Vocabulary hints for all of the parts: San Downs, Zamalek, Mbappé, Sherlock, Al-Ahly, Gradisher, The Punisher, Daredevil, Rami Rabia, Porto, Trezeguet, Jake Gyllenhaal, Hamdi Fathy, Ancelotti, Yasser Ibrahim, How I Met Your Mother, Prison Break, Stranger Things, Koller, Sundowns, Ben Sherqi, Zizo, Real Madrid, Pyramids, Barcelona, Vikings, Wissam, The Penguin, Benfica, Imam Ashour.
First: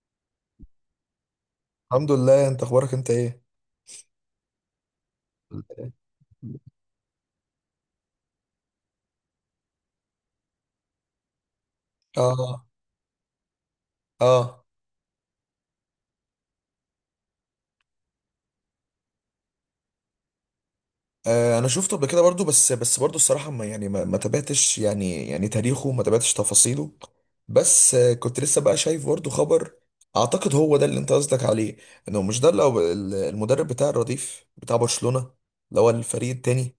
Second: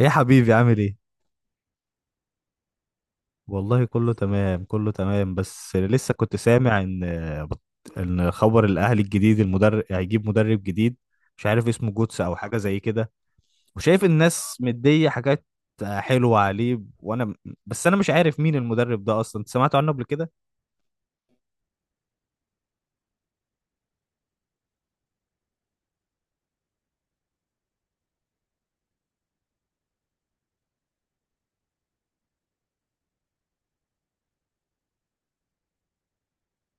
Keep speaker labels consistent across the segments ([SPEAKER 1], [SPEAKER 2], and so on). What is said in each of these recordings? [SPEAKER 1] ايه يا حبيبي، عامل ايه؟
[SPEAKER 2] الحمد لله. انت اخبارك، انت ايه؟
[SPEAKER 1] والله كله تمام كله تمام، بس لسه كنت سامع ان خبر الاهلي الجديد المدرب، هيجيب مدرب جديد، مش عارف اسمه جوتس او حاجه
[SPEAKER 2] اه.
[SPEAKER 1] زي كده، وشايف الناس
[SPEAKER 2] اه.
[SPEAKER 1] مديه حاجات حلوه عليه، وانا بس انا مش عارف مين المدرب ده اصلا. أنت سمعت عنه قبل كده؟
[SPEAKER 2] آه، انا شفته قبل كده برضو بس برضو الصراحه ما يعني ما تابعتش يعني تاريخه، ما تابعتش تفاصيله. بس كنت لسه بقى شايف برضو خبر. اعتقد هو ده اللي انت قصدك عليه. انه مش ده اللي هو المدرب بتاع الرديف بتاع برشلونه، اللي هو الفريق التاني.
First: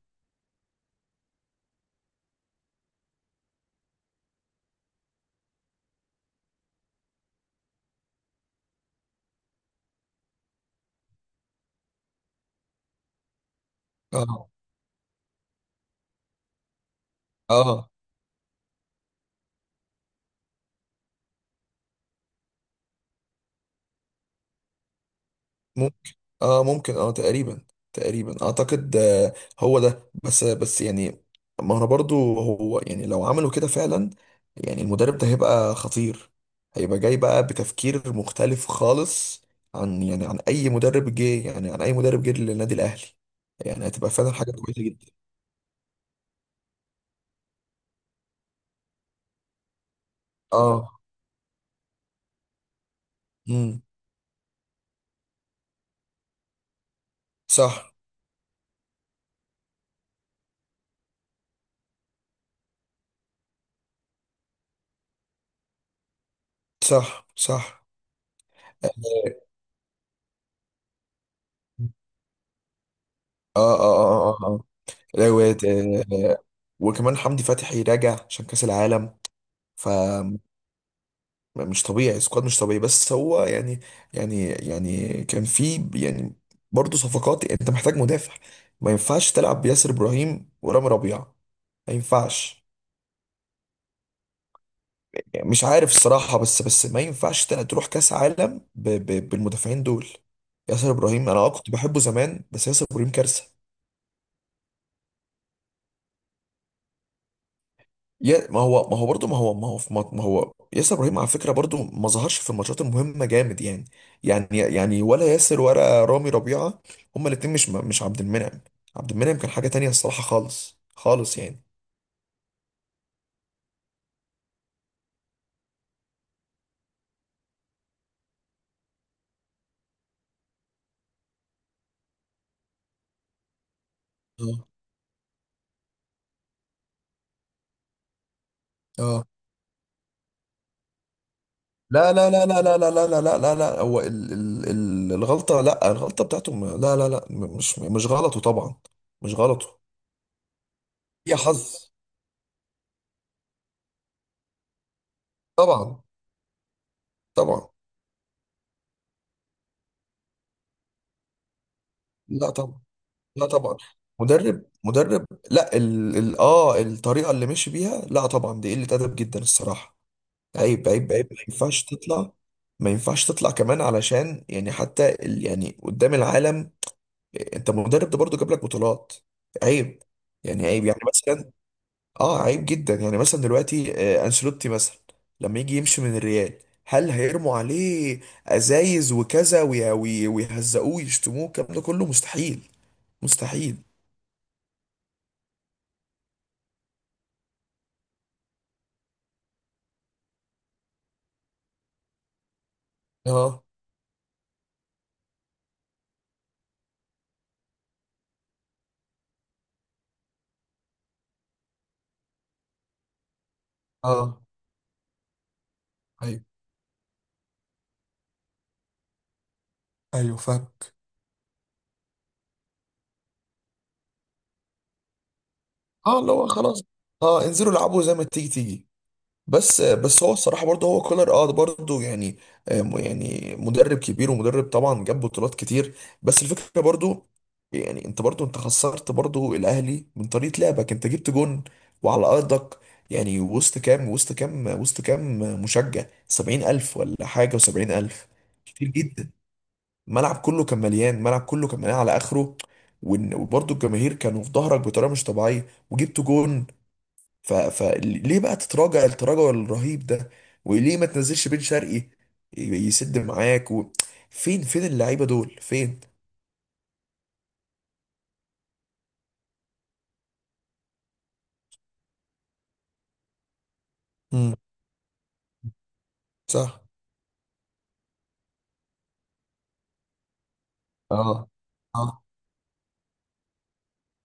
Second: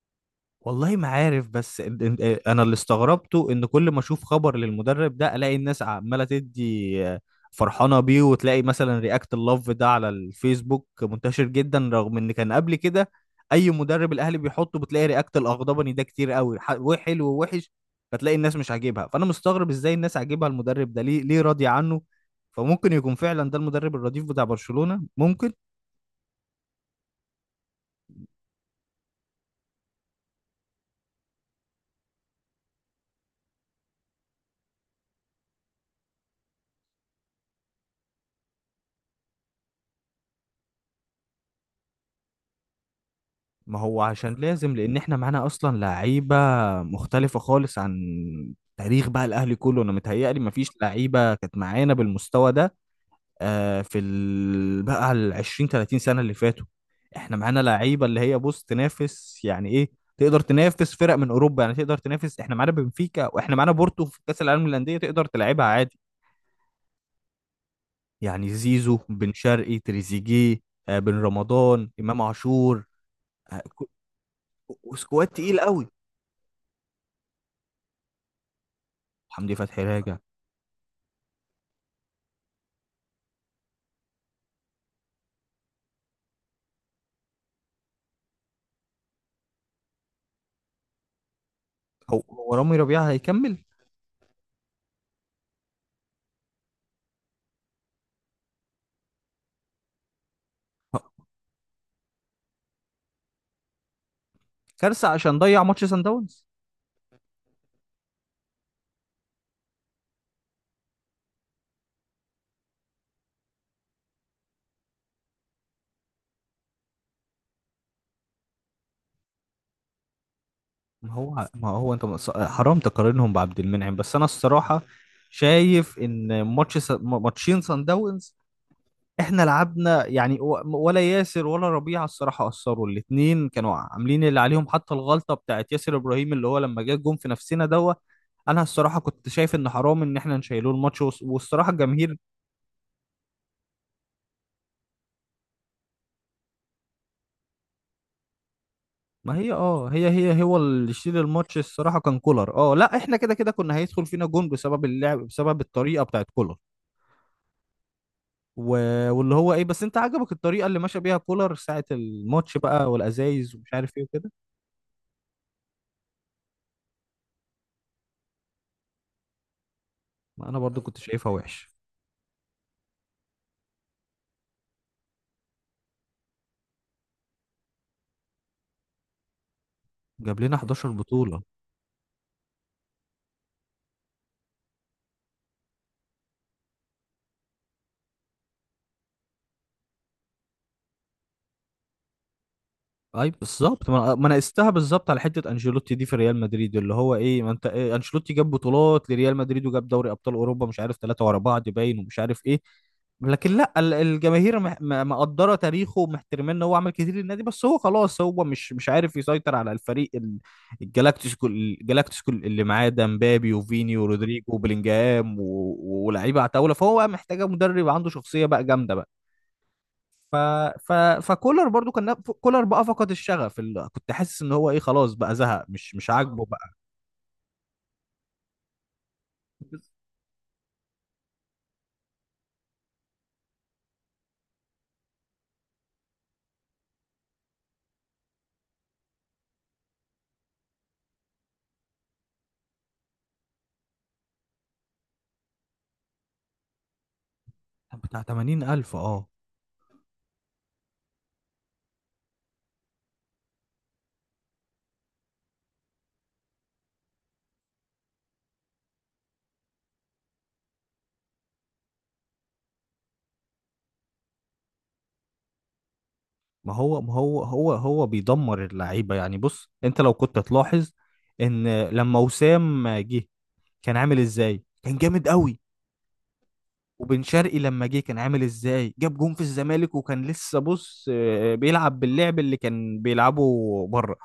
[SPEAKER 1] والله ما عارف، بس إن- إن- إيه، انا اللي استغربته ان كل ما اشوف خبر للمدرب ده الاقي الناس عماله تدي، فرحانه بيه، وتلاقي مثلا رياكت اللوف ده على الفيسبوك منتشر جدا، رغم ان كان قبل كده اي مدرب الاهلي
[SPEAKER 2] اه.
[SPEAKER 1] بيحطه بتلاقي رياكت الاغضبني ده كتير قوي، وحلو ووحش،
[SPEAKER 2] اه
[SPEAKER 1] فتلاقي الناس مش عاجبها. فانا مستغرب ازاي الناس عاجبها المدرب ده، ليه ليه راضيه عنه؟ فممكن يكون فعلا ده المدرب الرديف بتاع برشلونة، ممكن.
[SPEAKER 2] ممكن. اه ممكن، اه تقريبا. تقريبا اعتقد، آه. هو ده. بس يعني، ما انا برضو هو، يعني لو عملوا كده فعلا، يعني المدرب ده هيبقى خطير. هيبقى جاي بقى بتفكير مختلف خالص عن، يعني عن اي مدرب جه، يعني عن اي مدرب جه للنادي الاهلي.
[SPEAKER 1] ما
[SPEAKER 2] يعني
[SPEAKER 1] هو
[SPEAKER 2] هتبقى فعلا
[SPEAKER 1] عشان
[SPEAKER 2] حاجة
[SPEAKER 1] لازم،
[SPEAKER 2] كويسة
[SPEAKER 1] لان
[SPEAKER 2] جدا.
[SPEAKER 1] احنا معانا اصلا لعيبه مختلفه خالص عن تاريخ بقى الاهلي كله. انا متهيألي ما فيش
[SPEAKER 2] اه.
[SPEAKER 1] لعيبه كانت معانا بالمستوى ده،
[SPEAKER 2] امم
[SPEAKER 1] في بقى ال 20 30 سنه اللي فاتوا. احنا معانا
[SPEAKER 2] صح.
[SPEAKER 1] لعيبه اللي هي بص تنافس، يعني ايه، تقدر تنافس فرق من اوروبا. يعني تقدر تنافس، احنا معانا بنفيكا واحنا معانا بورتو في كاس العالم للانديه، تقدر تلعبها عادي.
[SPEAKER 2] صح. صح.
[SPEAKER 1] يعني زيزو، بن
[SPEAKER 2] اه.
[SPEAKER 1] شرقي، تريزيجيه، بن رمضان، امام عاشور، آه،
[SPEAKER 2] اه. اه.
[SPEAKER 1] كو-
[SPEAKER 2] اه. اه.
[SPEAKER 1] سكواد
[SPEAKER 2] لو- آه،
[SPEAKER 1] تقيل قوي.
[SPEAKER 2] آه، آه. وكمان حمدي فتحي راجع عشان كأس العالم.
[SPEAKER 1] حمدي فتحي
[SPEAKER 2] ف
[SPEAKER 1] راجع.
[SPEAKER 2] مش طبيعي، سكواد مش طبيعي. بس هو يعني، يعني يعني كان في، يعني برضه صفقات. يعني انت محتاج مدافع، ما ينفعش تلعب بياسر ابراهيم ورامي ربيعه، ما
[SPEAKER 1] هو
[SPEAKER 2] ينفعش.
[SPEAKER 1] رامي ربيعة هيكمل.
[SPEAKER 2] يعني مش عارف الصراحه. بس ما ينفعش تروح كاس عالم ب ب بالمدافعين دول. ياسر
[SPEAKER 1] هو-
[SPEAKER 2] ابراهيم انا كنت بحبه زمان، بس ياسر ابراهيم كارثه.
[SPEAKER 1] كارثة عشان ضيع ماتش سان داونز.
[SPEAKER 2] يا ما هو برضه ما هو في ما هو ياسر ابراهيم على فكره برضه ما ظهرش في الماتشات المهمه جامد يعني يعني ولا ياسر ولا رامي ربيعه، هما الاثنين مش عبد المنعم. عبد المنعم كان حاجه تانية الصراحه، خالص
[SPEAKER 1] ما
[SPEAKER 2] خالص
[SPEAKER 1] هو
[SPEAKER 2] يعني.
[SPEAKER 1] ما هو انت، حرام تقارنهم بعبد المنعم. بس انا الصراحة شايف ان ماتش ماتشين سان داونز احنا لعبنا يعني، ولا ياسر ولا ربيعة الصراحة أثروا، الاتنين كانوا عاملين اللي
[SPEAKER 2] اه.
[SPEAKER 1] عليهم. حتى الغلطة بتاعت ياسر إبراهيم اللي هو لما جه الجون في نفسنا دوت، انا الصراحة
[SPEAKER 2] اه.
[SPEAKER 1] كنت شايف ان حرام ان احنا نشيله الماتش، والصراحة
[SPEAKER 2] لا
[SPEAKER 1] الجماهير.
[SPEAKER 2] لا لا لا لا لا لا لا لا لا لا، هو ال ال ال الغلطه. لا، الغلطه بتاعته لا لا لا، مش غلطه طبعا. مش
[SPEAKER 1] ما هي
[SPEAKER 2] غلطه،
[SPEAKER 1] اه هي هي هو اللي يشيل
[SPEAKER 2] هي
[SPEAKER 1] الماتش.
[SPEAKER 2] حظ.
[SPEAKER 1] الصراحه كان كولر، اه لا احنا كده كده كنا هيدخل فينا جون، بسبب اللعب، بسبب
[SPEAKER 2] طبعا.
[SPEAKER 1] الطريقه بتاعت كولر.
[SPEAKER 2] طبعا.
[SPEAKER 1] و... واللي هو ايه، بس انت عجبك الطريقه اللي ماشى بيها كولر ساعه
[SPEAKER 2] لا
[SPEAKER 1] الماتش
[SPEAKER 2] طبعا.
[SPEAKER 1] بقى،
[SPEAKER 2] لا
[SPEAKER 1] والازايز ومش
[SPEAKER 2] طبعا.
[SPEAKER 1] عارف ايه وكده؟
[SPEAKER 2] مدرب مدرب. لا، ال... ال... اه الطريقه اللي مشي بيها، لا طبعا، دي قله ادب جدا الصراحه.
[SPEAKER 1] ما انا
[SPEAKER 2] صح.
[SPEAKER 1] برضو
[SPEAKER 2] عيب
[SPEAKER 1] كنت
[SPEAKER 2] عيب عيب،
[SPEAKER 1] شايفها
[SPEAKER 2] ما
[SPEAKER 1] وحش.
[SPEAKER 2] ينفعش تطلع. ما ينفعش تطلع كمان، علشان يعني حتى يعني قدام العالم. انت مدرب ده برضه جاب لك بطولات. عيب.
[SPEAKER 1] جاب لنا
[SPEAKER 2] يعني عيب،
[SPEAKER 1] 11
[SPEAKER 2] يعني
[SPEAKER 1] بطوله.
[SPEAKER 2] مثلا، اه عيب جدا. يعني مثلا دلوقتي انشيلوتي مثلا لما يجي يمشي من الريال، هل هيرموا عليه ازايز وكذا، ويهزقوه ويشتموه؟ الكلام ده كله مستحيل.
[SPEAKER 1] اي
[SPEAKER 2] مستحيل.
[SPEAKER 1] بالظبط، ما انا قستها بالظبط على حته انشيلوتي دي في ريال مدريد، اللي هو ايه ما انت إيه، انشيلوتي جاب بطولات لريال مدريد وجاب دوري ابطال اوروبا، مش عارف ثلاثه ورا بعض، باين ومش عارف ايه. لكن
[SPEAKER 2] اه.
[SPEAKER 1] لا، الجماهير مقدره تاريخه، ومحترمين ان هو عمل كتير للنادي. بس هو خلاص، هو مش عارف يسيطر على الفريق الجلاكتيكو. الجلاكتيكو اللي معاه ده، مبابي وفيني
[SPEAKER 2] اه.
[SPEAKER 1] ورودريجو وبلينجهام ولاعيبه
[SPEAKER 2] ايوه.
[SPEAKER 1] عتاوله، فهو بقى محتاجه مدرب عنده شخصيه بقى جامده. ف...
[SPEAKER 2] ايوه
[SPEAKER 1] ف...
[SPEAKER 2] فاهمك.
[SPEAKER 1] فكولر برضو، كان كولر بقى فقد الشغف، كنت حاسس ان هو ايه، خلاص بقى زهق، مش
[SPEAKER 2] اه، اللي
[SPEAKER 1] عاجبه
[SPEAKER 2] هو
[SPEAKER 1] بقى.
[SPEAKER 2] خلاص. اه، انزلوا العبوا زي ما تيجي تيجي. بس هو الصراحه برضه هو كولر، برضه يعني، يعني مدرب كبير ومدرب طبعا جاب بطولات كتير. بس الفكره برضه، يعني انت برضه، انت خسرت برضه الاهلي من طريقه لعبك. انت جبت جون وعلى ارضك، يعني وسط كام، مشجع؟ 70000 ولا حاجه،
[SPEAKER 1] طب بتاع
[SPEAKER 2] و70000، كتير
[SPEAKER 1] 80,000، اه.
[SPEAKER 2] جدا. الملعب كله كان مليان، الملعب كله كان مليان على اخره. وبرضه الجماهير كانوا في ظهرك بطريقه مش طبيعيه وجبت جون. فليه بقى تتراجع التراجع الرهيب ده؟ وليه ما تنزلش بن شرقي يسد معاك فين، فين اللعيبه دول، فين؟
[SPEAKER 1] ما هو بيدمر اللعيبه يعني. بص انت لو كنت تلاحظ، ان لما وسام جه كان عامل
[SPEAKER 2] امم
[SPEAKER 1] ازاي، كان جامد قوي.
[SPEAKER 2] صح.
[SPEAKER 1] وبن شرقي لما جه كان عامل ازاي، جاب جون في الزمالك، وكان لسه بص،
[SPEAKER 2] اه.
[SPEAKER 1] بيلعب
[SPEAKER 2] اه
[SPEAKER 1] باللعب اللي كان بيلعبه بره.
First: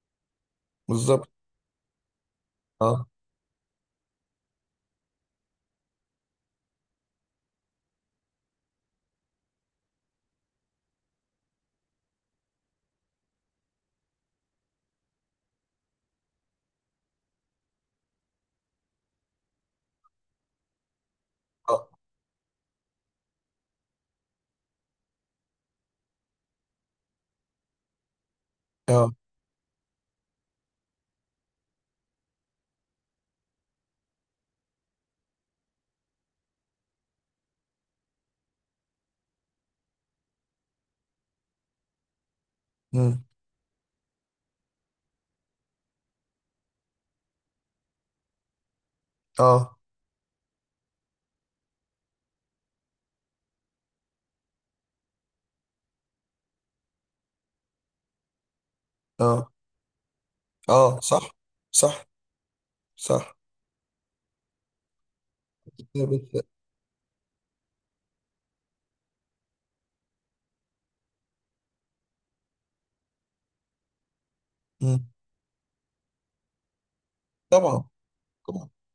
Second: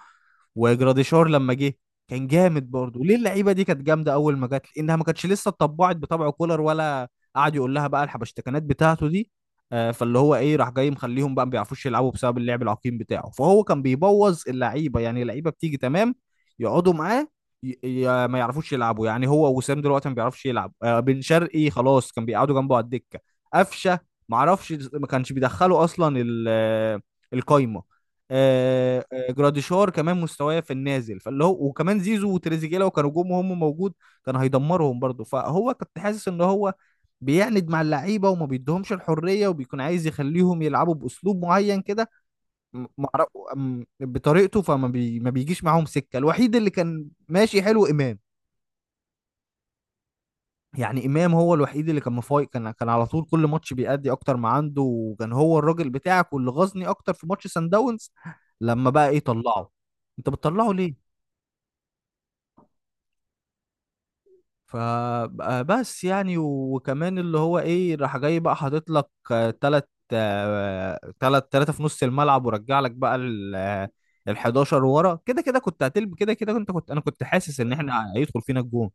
[SPEAKER 1] وجراديشار
[SPEAKER 2] بالظبط.
[SPEAKER 1] لما جه كان جامد برضه.
[SPEAKER 2] اه.
[SPEAKER 1] ليه اللعيبه دي كانت جامده اول ما جت؟ لانها ما كانتش لسه اتطبعت بطبع كولر، ولا قعد يقول لها بقى الحبشتكنات بتاعته دي. فاللي هو ايه، راح جاي مخليهم بقى ما بيعرفوش يلعبوا بسبب اللعب العقيم بتاعه. فهو كان بيبوظ اللعيبه يعني. اللعيبه بتيجي تمام، يقعدوا معاه، ما يعرفوش يلعبوا. يعني هو وسام دلوقتي ما بيعرفش يلعب، بن شرقي
[SPEAKER 2] اه.
[SPEAKER 1] خلاص كان بيقعدوا جنبه على الدكه. قفشه، ما اعرفش، ما كانش بيدخله اصلا، القايمه.
[SPEAKER 2] اه.
[SPEAKER 1] جراديشار كمان مستواه في النازل، فاللي هو وكمان زيزو وتريزيجيه لو كانوا جم وهم موجود، كان هيدمرهم برضه. فهو كنت حاسس ان هو بيعند مع اللعيبه، وما بيدهمش الحريه، وبيكون عايز يخليهم يلعبوا باسلوب معين كده، م-
[SPEAKER 2] مم.
[SPEAKER 1] معرف بطريقته. ما بيجيش معاهم سكه. الوحيد اللي كان ماشي حلو امام،
[SPEAKER 2] اه.
[SPEAKER 1] يعني امام هو الوحيد اللي كان مفايق، كان على طول كل ماتش بيأدي اكتر ما عنده، وكان هو الراجل بتاعك. واللي غزني اكتر في ماتش سان داونز، لما بقى ايه
[SPEAKER 2] اه.
[SPEAKER 1] طلعه، انت بتطلعه ليه؟
[SPEAKER 2] اه. صح. صح. صح.
[SPEAKER 1] فبس يعني،
[SPEAKER 2] بس-
[SPEAKER 1] وكمان اللي هو ايه، راح جاي بقى حاطط لك، تلت تلاتة في نص الملعب، ورجع لك بقى ال 11
[SPEAKER 2] مم.
[SPEAKER 1] ورا. كده كده كنت هتلب، كده كده كنت حاسس ان
[SPEAKER 2] طبعا.
[SPEAKER 1] احنا هيدخل فينا الجون.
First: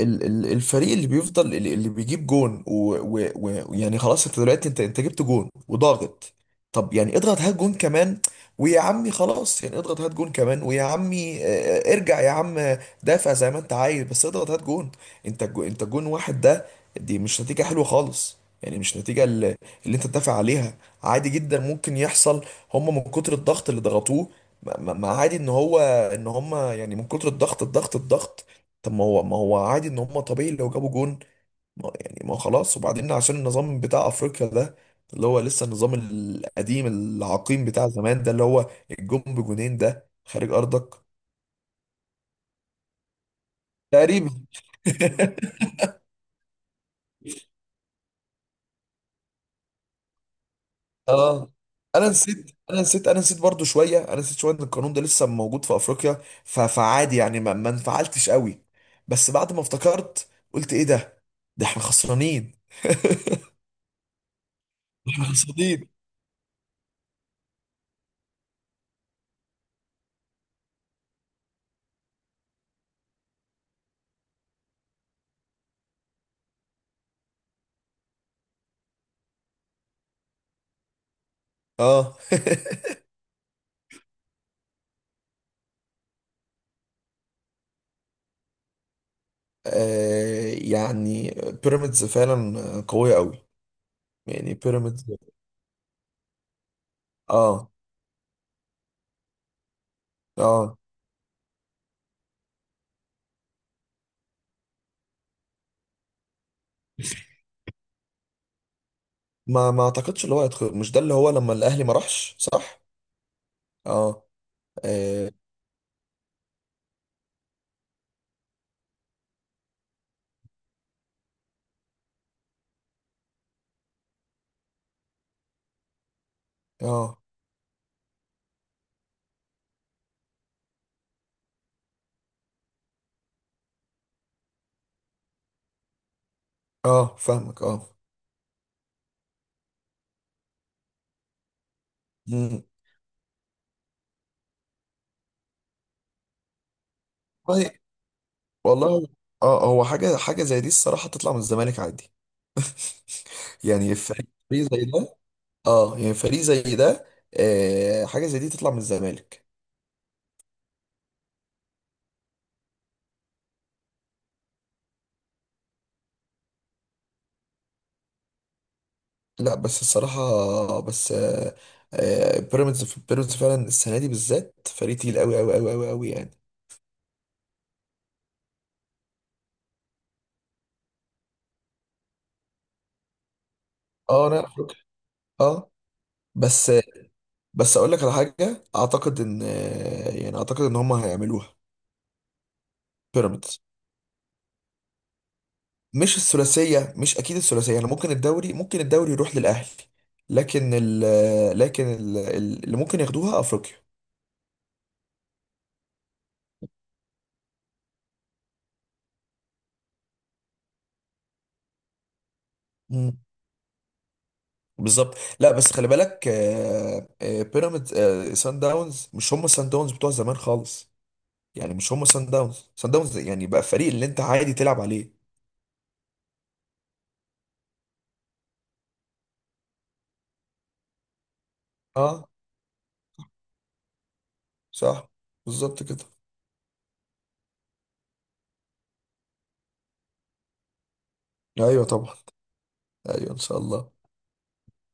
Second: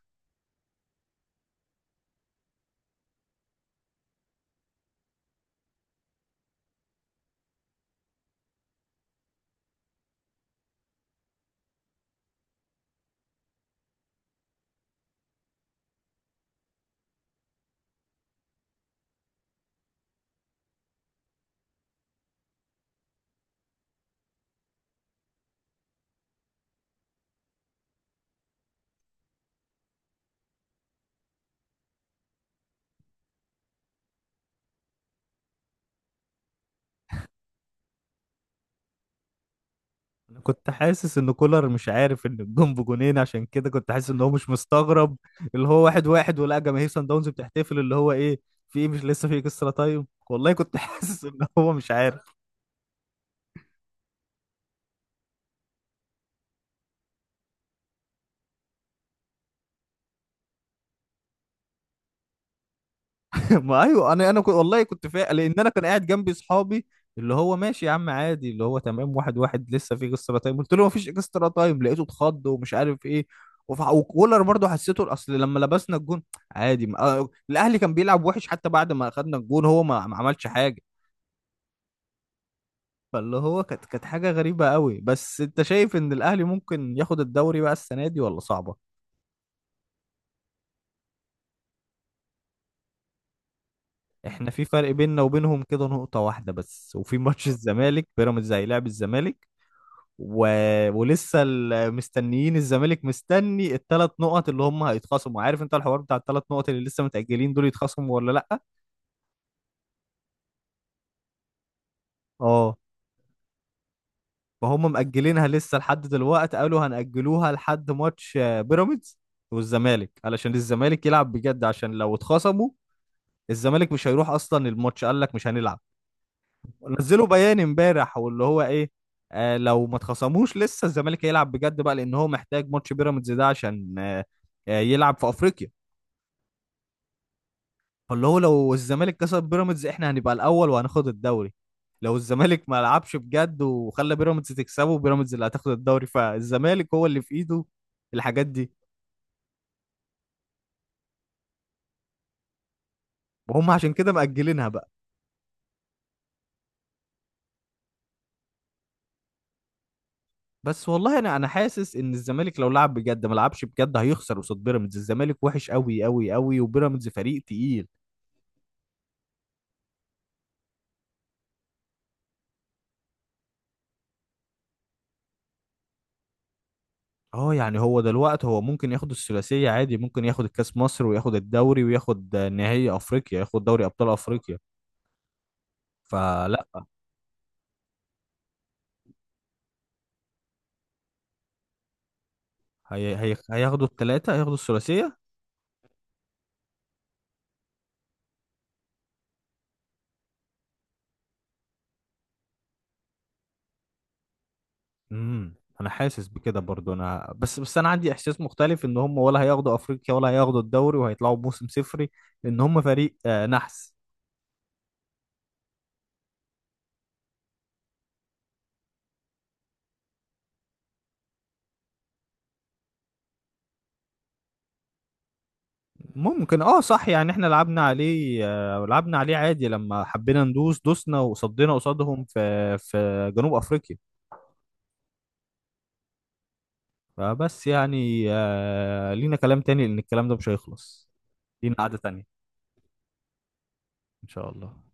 [SPEAKER 2] الفريق اللي بيفضل، اللي بيجيب جون ويعني يعني خلاص، انت دلوقتي انت جبت جون وضاغط. طب يعني اضغط هات جون كمان، ويا عمي خلاص. يعني اضغط هات جون كمان، ويا عمي ارجع يا عم. دافع زي ما انت عايز، بس اضغط هات جون. انت انت جون واحد ده، دي مش نتيجة حلوة خالص. يعني مش نتيجة اللي انت تدافع عليها. عادي جدا ممكن يحصل، هم من كتر الضغط اللي ضغطوه. ما عادي ان هو، ان هم يعني من كتر الضغط، الضغط الضغط. طب ما هو عادي ان هم، طبيعي لو جابوا جون. ما يعني، ما هو خلاص. وبعدين عشان النظام بتاع افريقيا ده، اللي هو لسه النظام القديم العقيم بتاع زمان ده، اللي هو الجون بجونين ده
[SPEAKER 1] انا
[SPEAKER 2] خارج
[SPEAKER 1] كنت
[SPEAKER 2] ارضك.
[SPEAKER 1] حاسس ان كولر مش عارف ان الجون بجونين، عشان كده كنت حاسس ان هو
[SPEAKER 2] تقريبا.
[SPEAKER 1] مش مستغرب، اللي هو واحد واحد، ولقى جماهير سان داونز بتحتفل، اللي هو ايه في ايه، مش لسه في اكسترا تايم، والله كنت حاسس ان
[SPEAKER 2] اه.
[SPEAKER 1] هو مش
[SPEAKER 2] انا
[SPEAKER 1] عارف.
[SPEAKER 2] نسيت انا نسيت انا نسيت برضو شويه، انا نسيت شويه ان القانون ده لسه موجود في افريقيا. فعادي يعني، ما انفعلتش قوي. بس بعد ما افتكرت قلت ايه ده؟ ده احنا خسرانين.
[SPEAKER 1] ما ايوه، انا كنت، والله كنت
[SPEAKER 2] احنا
[SPEAKER 1] فاهم، لان انا كان
[SPEAKER 2] خسرانين.
[SPEAKER 1] قاعد جنبي صحابي، اللي هو ماشي يا عم عادي، اللي هو تمام، واحد واحد لسه في اكسترا تايم. قلت له ما فيش اكسترا تايم، لقيته اتخض ومش عارف ايه. وكولر برضه حسيته اصل، لما لبسنا الجون عادي، ما... آه، الاهلي كان بيلعب وحش. حتى بعد ما اخدنا الجون هو ما عملش حاجه.
[SPEAKER 2] اه.
[SPEAKER 1] فاللي هو كانت حاجه غريبه قوي. بس انت شايف ان الاهلي ممكن ياخد الدوري بقى السنه دي، ولا صعبه؟
[SPEAKER 2] يعني بيراميدز فعلا قوية قوي.
[SPEAKER 1] احنا
[SPEAKER 2] يعني
[SPEAKER 1] في فرق
[SPEAKER 2] بيراميدز.
[SPEAKER 1] بيننا وبينهم كده نقطه واحده بس، وفي ماتش
[SPEAKER 2] اه.
[SPEAKER 1] الزمالك بيراميدز هيلاعب الزمالك. و...
[SPEAKER 2] اه.
[SPEAKER 1] ولسه مستنيين الزمالك، مستني الثلاث نقط اللي هم هيتخصموا. عارف انت الحوار بتاع الثلاث نقط اللي لسه متأجلين دول، يتخصموا ولا لأ؟
[SPEAKER 2] ما اعتقدش، اللي هو هيدخل، مش ده اللي هو لما الاهلي ما راحش،
[SPEAKER 1] اه،
[SPEAKER 2] صح؟ اه.
[SPEAKER 1] فهم
[SPEAKER 2] اه.
[SPEAKER 1] مأجلينها لسه لحد دلوقتي، قالوا هنأجلوها لحد ماتش، بيراميدز والزمالك، علشان الزمالك يلعب بجد. عشان لو اتخصموا، الزمالك مش هيروح اصلا الماتش، قال لك مش هنلعب.
[SPEAKER 2] اه،
[SPEAKER 1] نزلوا بيان امبارح واللي هو ايه، آه لو ما اتخصموش لسه الزمالك هيلعب بجد بقى، لان هو محتاج ماتش بيراميدز ده عشان، يلعب في افريقيا.
[SPEAKER 2] آه فاهمك. اه.
[SPEAKER 1] فاللي هو، لو الزمالك كسب بيراميدز، احنا هنبقى الاول وهناخد الدوري. لو
[SPEAKER 2] مم.
[SPEAKER 1] الزمالك ما لعبش بجد، وخلى بيراميدز تكسبه، بيراميدز اللي هتاخد الدوري. فالزمالك هو اللي في ايده
[SPEAKER 2] والله.
[SPEAKER 1] الحاجات دي،
[SPEAKER 2] والله. اه، هو حاجة زي دي الصراحة تطلع من الزمالك عادي.
[SPEAKER 1] وهم عشان
[SPEAKER 2] يعني
[SPEAKER 1] كده
[SPEAKER 2] فريق
[SPEAKER 1] مأجلينها
[SPEAKER 2] زي
[SPEAKER 1] بقى.
[SPEAKER 2] ده. اه، يعني فريق زي ده. حاجة زي دي تطلع من الزمالك.
[SPEAKER 1] بس والله انا حاسس ان الزمالك لو لعب بجد، ما لعبش بجد هيخسر قصاد بيراميدز. الزمالك وحش قوي قوي قوي، وبيراميدز فريق تقيل.
[SPEAKER 2] لا بس الصراحة، بس بيراميدز فعلا السنة دي بالذات فريق تقيل قوي قوي قوي قوي قوي يعني.
[SPEAKER 1] اه يعني، هو دلوقتي هو ممكن ياخد الثلاثية عادي، ممكن ياخد الكاس مصر وياخد الدوري وياخد نهائي افريقيا، ياخد دوري ابطال
[SPEAKER 2] اه انا
[SPEAKER 1] افريقيا.
[SPEAKER 2] افريقيا. اه،
[SPEAKER 1] فلا،
[SPEAKER 2] بس بس اقول لك على حاجة. اعتقد ان، يعني اعتقد ان هم هيعملوها بيراميدز.
[SPEAKER 1] هياخدوا الثلاثة، هياخدوا الثلاثية.
[SPEAKER 2] مش الثلاثية، مش اكيد الثلاثية. يعني ممكن الدوري، ممكن الدوري يروح للاهلي، لكن ال آه، لكن ال- ال- اللي ممكن ياخدوها افريقيا.
[SPEAKER 1] امم انا حاسس بكده برضو، انا بس انا عندي احساس مختلف، ان هم ولا هياخدوا افريقيا ولا هياخدوا الدوري، وهيطلعوا بموسم صفري، لان هم فريق،
[SPEAKER 2] مم.
[SPEAKER 1] نحس.
[SPEAKER 2] بالظبط. لا بس خلي بالك، بيراميدز، سان داونز مش هم سان داونز بتوع زمان خالص. يعني مش هم سان داونز، سان داونز يعني بقى فريق اللي انت عادي تلعب عليه.
[SPEAKER 1] ممكن، اه صح، يعني احنا لعبنا عليه، لعبنا عليه عادي لما حبينا ندوس دوسنا، وصدينا قصادهم
[SPEAKER 2] اه
[SPEAKER 1] في جنوب افريقيا.
[SPEAKER 2] صح. بالظبط كده.
[SPEAKER 1] فبس يعني، لينا كلام تاني، لان الكلام ده مش هيخلص. لينا
[SPEAKER 2] ايوه
[SPEAKER 1] قعدة
[SPEAKER 2] طبعا.
[SPEAKER 1] تانية،
[SPEAKER 2] ايوه ان شاء الله.
[SPEAKER 1] ان شاء الله.